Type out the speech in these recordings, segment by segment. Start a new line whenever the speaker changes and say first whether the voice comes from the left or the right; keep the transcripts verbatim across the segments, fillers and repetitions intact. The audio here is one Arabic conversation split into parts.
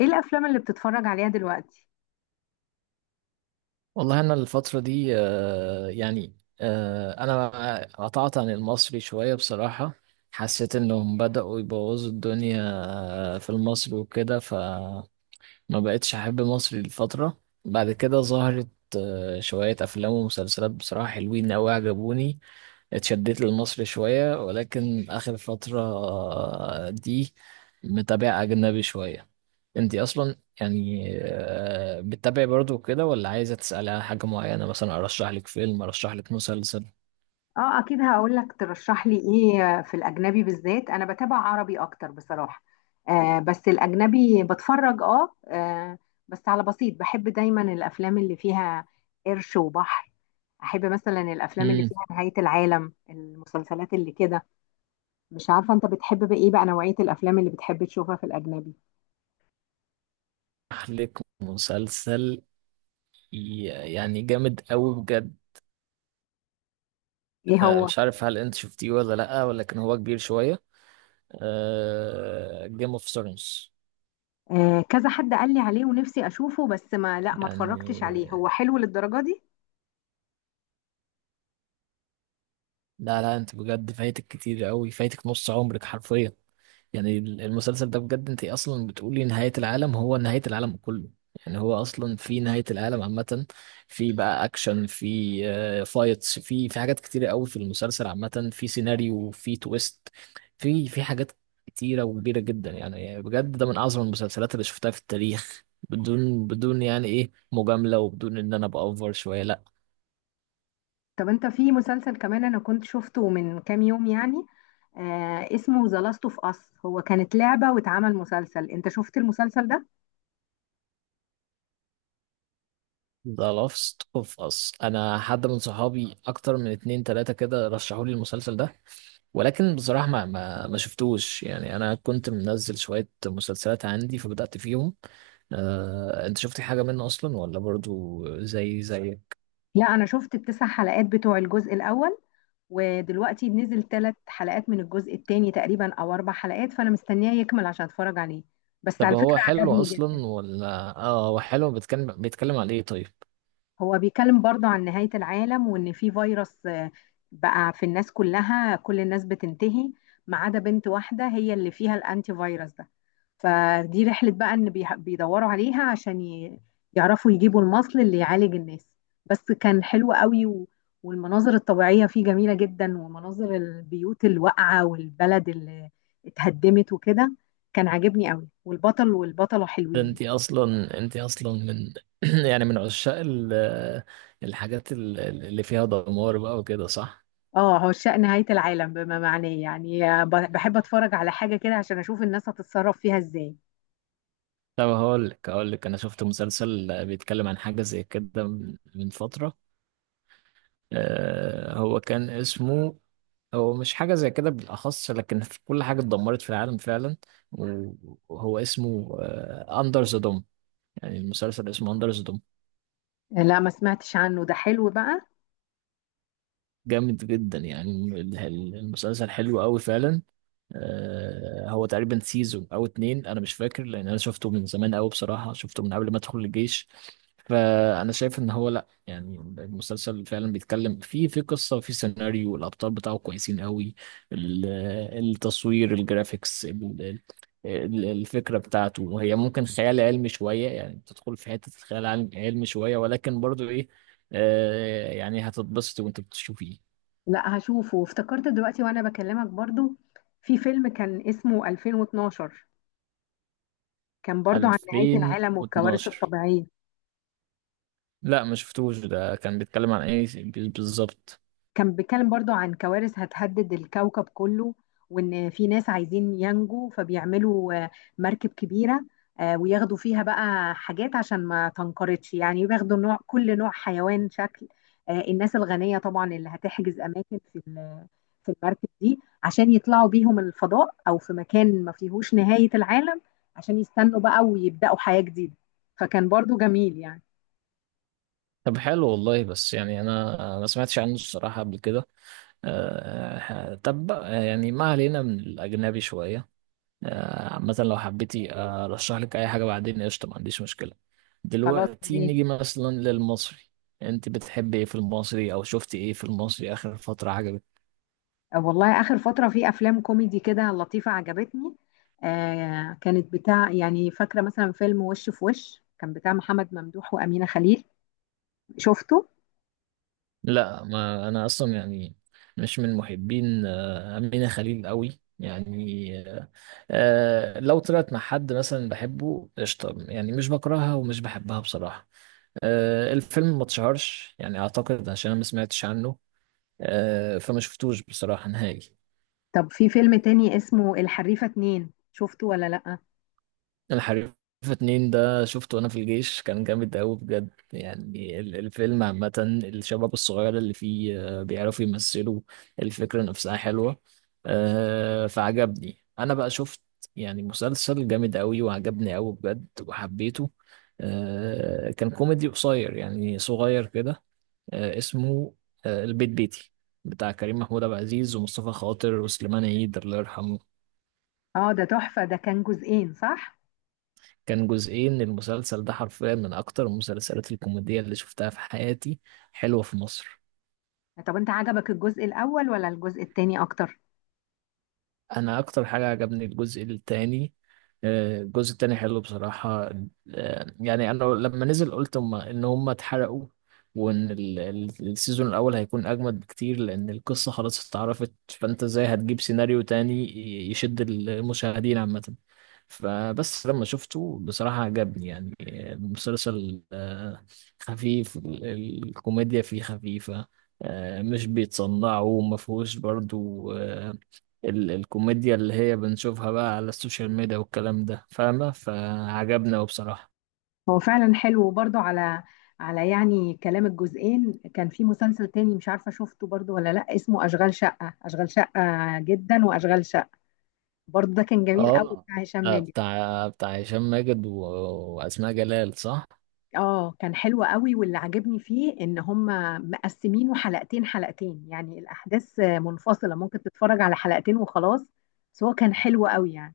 left: ايه الافلام اللي بتتفرج عليها دلوقتي؟
right: والله أنا الفترة دي آه، يعني آه، أنا قطعت عن المصري شوية بصراحة. حسيت إنهم بدأوا يبوظوا الدنيا آه، في المصري وكده، فما بقتش أحب مصري لفترة. بعد كده ظهرت آه، شوية أفلام ومسلسلات بصراحة حلوين أوي عجبوني. اتشدت للمصري شوية، ولكن آخر فترة آه، دي متابع أجنبي شوية. انت اصلا يعني آه، بتتابعي برضو كده ولا عايزه تسالي على حاجه معينه؟ مثلا ارشح لك فيلم، ارشح لك مسلسل.
left: اه، اكيد هقول لك ترشح لي ايه في الاجنبي، بالذات انا بتابع عربي اكتر بصراحة. آه، بس الاجنبي بتفرج اه, آه بس على بسيط. بحب دايما الافلام اللي فيها قرش وبحر، احب مثلا الافلام اللي
right: امم
left: فيها نهاية العالم، المسلسلات اللي كده. مش عارفة انت بتحب بقى ايه بقى نوعية الافلام اللي بتحب تشوفها في الاجنبي؟
right: ارشح لك مسلسل ي- يعني جامد قوي بجد.
left: ايه
right: آه،
left: هو؟
right: مش عارف هل انت شفتيه ولا لا، ولكن هو كبير شويه: جيم اوف ثرونز.
left: آه، كذا حد قال لي عليه ونفسي اشوفه، بس ما لا ما
right: يعني
left: اتفرجتش عليه. هو حلو للدرجة دي؟
right: لا لا، انت بجد فايتك كتير قوي، فايتك نص عمرك حرفيا. يعني ال- المسلسل ده بجد، انت اصلا بتقولي نهاية العالم، هو نهاية العالم كله. يعني هو اصلا في نهاية العالم عامة، في بقى اكشن، في آه، فايتس، في في حاجات كتيرة قوي في المسلسل عامة، في سيناريو، في تويست، في في حاجات كتيرة وكبيرة جدا. يعني بجد ده من اعظم المسلسلات اللي شفتها في التاريخ، بدون بدون يعني ايه مجاملة، وبدون ان انا بأوفر شوية لا.
left: طب انت، في مسلسل كمان انا كنت شفته من كام يوم يعني، آه اسمه ذا لاست اوف اس، هو كانت لعبة واتعمل مسلسل، انت شفت المسلسل ده؟
right: ذا لاست اوف اس، انا حد من صحابي اكتر من اتنين تلاتة كده رشحوا لي المسلسل ده، ولكن بصراحة ما ما, ما شفتوش. يعني انا كنت منزل شوية مسلسلات عندي فبدأت فيهم. آه، انت شفت حاجة منه اصلا ولا برضو زي زي؟
left: لا، انا شفت التسع حلقات بتوع الجزء الاول، ودلوقتي نزل ثلاث حلقات من الجزء الثاني تقريبا او اربع حلقات، فانا مستنياه يكمل عشان اتفرج عليه. بس
right: طب
left: على
right: هو
left: فكرة
right: حلو
left: عجبني جدا.
right: اصلا ولا؟ اه هو حلو، بيتكلم بيتكلم على ايه طيب؟
left: هو بيتكلم برضه عن نهاية العالم، وإن في فيروس آه، بقى في الناس كلها، كل الناس بتنتهي ما عدا بنت واحدة هي اللي فيها الأنتي فيروس ده. فدي رحلة بقى إن بيح- بيدوروا عليها عشان ي- يعرفوا يجيبوا المصل اللي يعالج الناس. بس كان حلو قوي و... والمناظر الطبيعية فيه جميلة جدا، ومناظر البيوت الواقعة والبلد اللي اتهدمت وكده. كان عاجبني قوي، والبطل والبطلة
right: ده
left: حلوين
right: انت
left: يعني.
right: اصلا، انت اصلا من يعني من عشاق ال- الحاجات ال- اللي فيها دمار بقى وكده، صح؟
left: اه، عشاق نهاية العالم بما معناه، يعني ب- بحب اتفرج على حاجة كده عشان اشوف الناس هتتصرف فيها ازاي.
right: طب هقول لك، هقول لك انا شفت مسلسل بيتكلم عن حاجه زي كده من من فتره. آه هو كان اسمه، هو مش حاجه زي كده بالاخص، لكن في كل حاجه اتدمرت في العالم فعلا، وهو اسمه اندر ذا دوم. يعني المسلسل اسمه اندر ذا دوم،
left: لا ما سمعتش عنه، ده حلو بقى.
right: جامد جدا. يعني ال- ال- المسلسل حلو قوي فعلا. آه، هو تقريبا سيزون او اتنين، انا مش فاكر، لان انا شفته من زمان قوي بصراحه، شفته من قبل ما ادخل الجيش. فانا شايف ان هو لا، يعني المسلسل فعلا بيتكلم، في في قصه، في سيناريو، الابطال بتاعه كويسين قوي، ال- التصوير الجرافيكس، ال- ال- الفكره بتاعته، وهي ممكن خيال علمي شويه، يعني بتدخل في حته خيال علم- علمي شويه، ولكن برضو ايه، آه يعني هتتبسط وانت بتشوفيه.
left: لا هشوفه. افتكرت دلوقتي وانا بكلمك برضو في فيلم كان اسمه ألفين واتناشر، كان برضو عن نهاية العالم والكوارث
right: ألفين واتناشر،
left: الطبيعية.
right: لا ما شفتوش. ده كان بيتكلم عن ايه بي- بالظبط؟
left: كان بيتكلم برضو عن كوارث هتهدد الكوكب كله، وان في ناس عايزين ينجوا فبيعملوا آه، مركب كبيرة، آه، وياخدوا فيها بقى حاجات عشان ما تنقرضش، يعني بياخدوا نوع كل نوع حيوان شكل. آه، الناس الغنية طبعا اللي هتحجز أماكن في ال- في المركب دي عشان يطلعوا بيهم الفضاء، أو في مكان ما فيهوش نهاية العالم، عشان يستنوا بقى ويبدأوا حياة جديدة. فكان برضو جميل يعني.
right: طب حلو والله، بس يعني انا ما سمعتش عنه الصراحة قبل كده. آه، طب بقى، يعني ما علينا من الاجنبي شوية. آه، مثلا لو حبيتي ارشح لك اي حاجة بعدين قشطة، ما عنديش مشكلة.
left: خلاص
right: دلوقتي
left: يعني.
right: نيجي مثلا للمصري، انت بتحبي ايه في المصري او شفتي ايه في المصري اخر فترة عجبك؟
left: والله آخر فترة في أفلام كوميدي كده لطيفة عجبتني. آه، كانت بتاع يعني، فاكرة مثلا فيلم وش في وش كان بتاع محمد ممدوح وأمينة خليل، شفته؟
right: لا، ما انا اصلا يعني مش من محبين آه، أمينة خليل قوي، يعني آه، آه، لو طلعت مع حد مثلا بحبه قشطة، يعني مش بكرهها ومش بحبها بصراحة. آه، الفيلم ما اتشهرش، يعني اعتقد عشان انا ما سمعتش عنه. آه، فما شفتوش بصراحة نهائي.
left: طب في فيلم تاني اسمه الحريفة اتنين، شفته ولا لأ؟
right: الحريفة اتنين ده شفته وانا في الجيش، كان جامد قوي بجد. يعني ال- الفيلم عامة، الشباب الصغير اللي فيه آه، بيعرفوا يمثلوا، الفكرة نفسها حلوة. آه، فعجبني. انا بقى شفت يعني مسلسل جامد قوي وعجبني قوي بجد وحبيته. آه، كان كوميدي قصير يعني صغير كده، آه، اسمه آه، البيت بيتي، بتاع كريم محمود عبد العزيز ومصطفى خاطر وسليمان عيد الله يرحمه.
left: اه، ده تحفة، ده كان جزئين صح؟
right: كان جزئين، المسلسل ده حرفيا من اكتر المسلسلات الكوميدية اللي شفتها في حياتي، حلوة في مصر.
left: طب أنت عجبك الجزء الأول ولا الجزء التاني أكتر؟
right: انا اكتر حاجه عجبني الجزء التاني، آه، الجزء التاني حلو بصراحه. آه، يعني انا لما نزل قلت هم ان هم اتحرقوا، وان ال- ال- السيزون الاول هيكون اجمد بكتير، لان القصه خلاص اتعرفت، فانت ازاي هتجيب سيناريو تاني ي- يشد المشاهدين عامه. فبس لما شفته بصراحه عجبني، يعني آه، المسلسل آه، خفيف، ال- ال- الكوميديا فيه خفيفه، آه، مش بيتصنعوا وما فيهوش برضو آه، ال الكوميديا اللي هي بنشوفها بقى على السوشيال ميديا والكلام ده، فاهمة، فعجبنا وبصراحة.
left: هو فعلا حلو، وبرضه على على يعني كلام الجزئين، كان في مسلسل تاني مش عارفة شفته برضه ولا لأ، اسمه أشغال شقة، أشغال شقة جدا، وأشغال شقة برضه، ده كان جميل قوي
right: اه،
left: بتاع هشام
right: آه
left: ماجد.
right: بتاع بتاع هشام ماجد و... وأسماء جلال، صح؟
left: اه، كان حلو قوي، واللي عجبني فيه ان هم مقسمينه حلقتين حلقتين، يعني الاحداث منفصله، ممكن تتفرج على حلقتين وخلاص. بس هو كان حلو قوي يعني.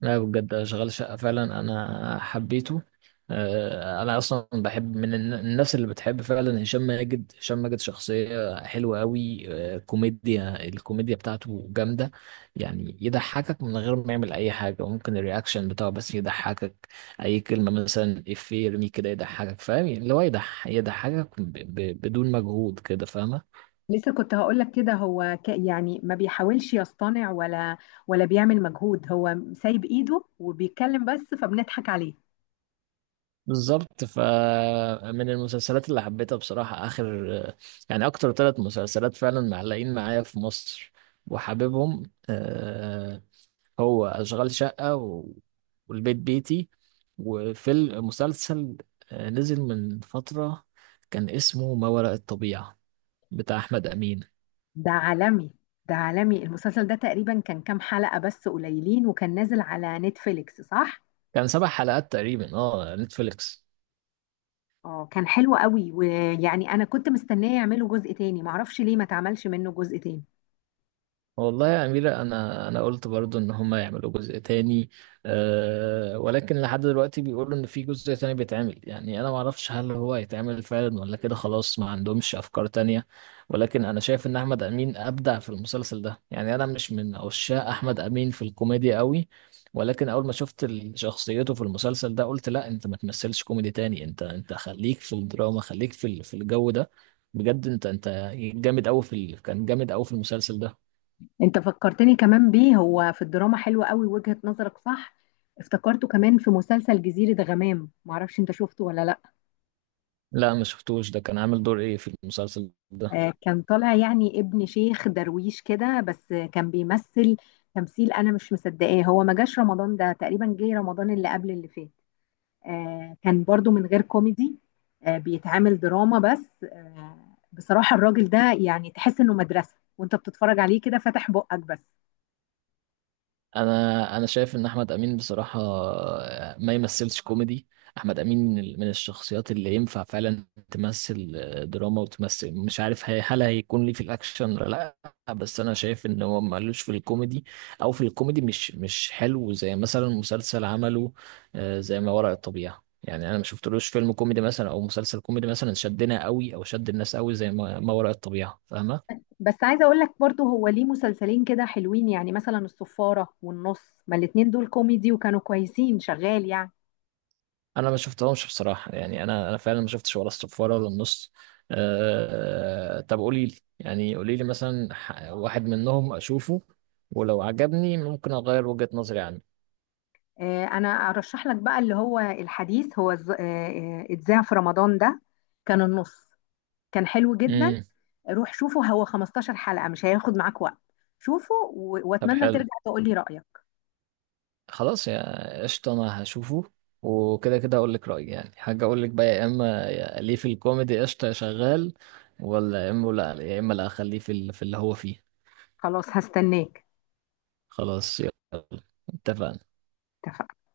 right: لا بجد شغال شقة فعلا أنا حبيته. آه، أنا أصلا بحب من الن- الناس اللي بتحب فعلا هشام ماجد، هشام ماجد شخصية حلوة أوي. آه، كوميديا، الكوميديا بتاعته جامدة، يعني يضحكك من غير ما يعمل أي حاجة، وممكن الرياكشن بتاعه بس يضحكك. أي كلمة مثلا إفيه يرميه كده يضحكك، فاهم، يعني اللي هو يضح- يضحكك ب- ب- بدون مجهود كده، فاهمة.
left: لسه كنت هقول لك كده، هو ك يعني ما بيحاولش يصطنع، ولا ولا بيعمل مجهود، هو سايب ايده وبيتكلم بس فبنضحك عليه.
right: بالظبط، فمن المسلسلات اللي حبيتها بصراحة آخر، يعني أكتر ثلاث مسلسلات فعلا معلقين معايا في مصر وحاببهم، آه، هو أشغال شقة و- والبيت بيتي، وفي المسلسل آه، نزل من فترة كان اسمه ما وراء الطبيعة، بتاع أحمد أمين.
left: ده عالمي، ده عالمي. المسلسل ده تقريبا كان كام حلقه بس، قليلين، وكان نازل على نتفليكس صح؟
right: كان سبع حلقات تقريبا، اه، نتفليكس.
left: اه، كان حلو قوي، ويعني انا كنت مستنيه يعملوا جزء تاني، معرفش ليه ما اتعملش منه جزء تاني.
right: والله يا أميرة أنا أنا قلت برضو إن هما يعملوا جزء تاني، أه، ولكن لحد دلوقتي بيقولوا إن في جزء تاني بيتعمل، يعني أنا معرفش هل هو هيتعمل فعلا ولا كده خلاص ما عندهمش أفكار تانية. ولكن أنا شايف إن أحمد أمين أبدع في المسلسل ده، يعني أنا مش من عشاق أحمد أمين في الكوميديا قوي، ولكن أول ما شفت ال- شخصيته في المسلسل ده قلت لا، أنت ما تمثلش كوميدي تاني، أنت أنت خليك في الدراما، خليك في ال- في الجو ده، بجد أنت أنت جامد أوي في ال- كان جامد أوي في المسلسل ده.
left: انت فكرتني كمان بيه، هو في الدراما حلو قوي، وجهة نظرك صح. افتكرته كمان في مسلسل جزيرة غمام، معرفش انت شفته ولا لا.
right: لا ما شفتوش، ده كان عامل دور ايه في المسلسل ده؟
left: آه، كان طالع يعني ابن شيخ درويش كده، بس كان بيمثل تمثيل انا مش مصدقاه. هو ما جاش رمضان ده، تقريبا جه رمضان اللي قبل اللي فات. آه، كان برضو من غير كوميدي، آه، بيتعامل دراما بس. آه، بصراحة الراجل ده يعني تحس انه مدرسة وانت بتتفرج عليه كده فاتح بقك بس.
right: انا انا شايف ان احمد امين بصراحه آه، ما يمثلش كوميدي. احمد امين من ال- من الشخصيات اللي ينفع فعلا تمثل آه، دراما، وتمثل مش عارف هي- هل هيكون ليه في الاكشن ولا لا، بس انا شايف ان هو مالوش في الكوميدي، او في الكوميدي مش مش حلو زي مثلا مسلسل عمله آه، زي ما وراء الطبيعه. يعني انا ما شفتلوش فيلم كوميدي مثلا او مسلسل كوميدي مثلا شدنا قوي او شد الناس قوي زي ما ما وراء الطبيعه، فاهمه.
left: بس عايزة اقول لك برضو، هو ليه مسلسلين كده حلوين يعني، مثلا الصفارة والنص، ما الاتنين دول كوميدي وكانوا كويسين شغال يعني.
right: انا ما شفتهمش بصراحه، يعني انا انا فعلا ما شفتش ولا الصفاره ولا النص. أه طب قولي لي، يعني قولي لي مثلا ح- واحد منهم اشوفه، ولو عجبني ممكن اغير وجهه نظري عنه.
left: آه، انا ارشح لك بقى اللي هو الحديث، هو ز- آه، آه، اتذاع في رمضان ده. كان النص كان حلو جدا.
right: امم
left: روح شوفه، هو 15 حلقة مش هياخد معاك وقت. شوفه و-
right: طب
left: واتمنى
right: حلو،
left: ترجع تقولي رأيك.
right: خلاص يا قشطه انا هشوفه، وكده كده اقول لك رايي، يعني حاجه اقول لك بقى يا اما يا- ليه في الكوميدي قشطه يا شغال، ولا يا اما لا، يا اما لا اخليه في ال- في اللي هو فيه.
left: خلاص هستناك.
right: خلاص يلا، اتفقنا.
left: اتفقنا.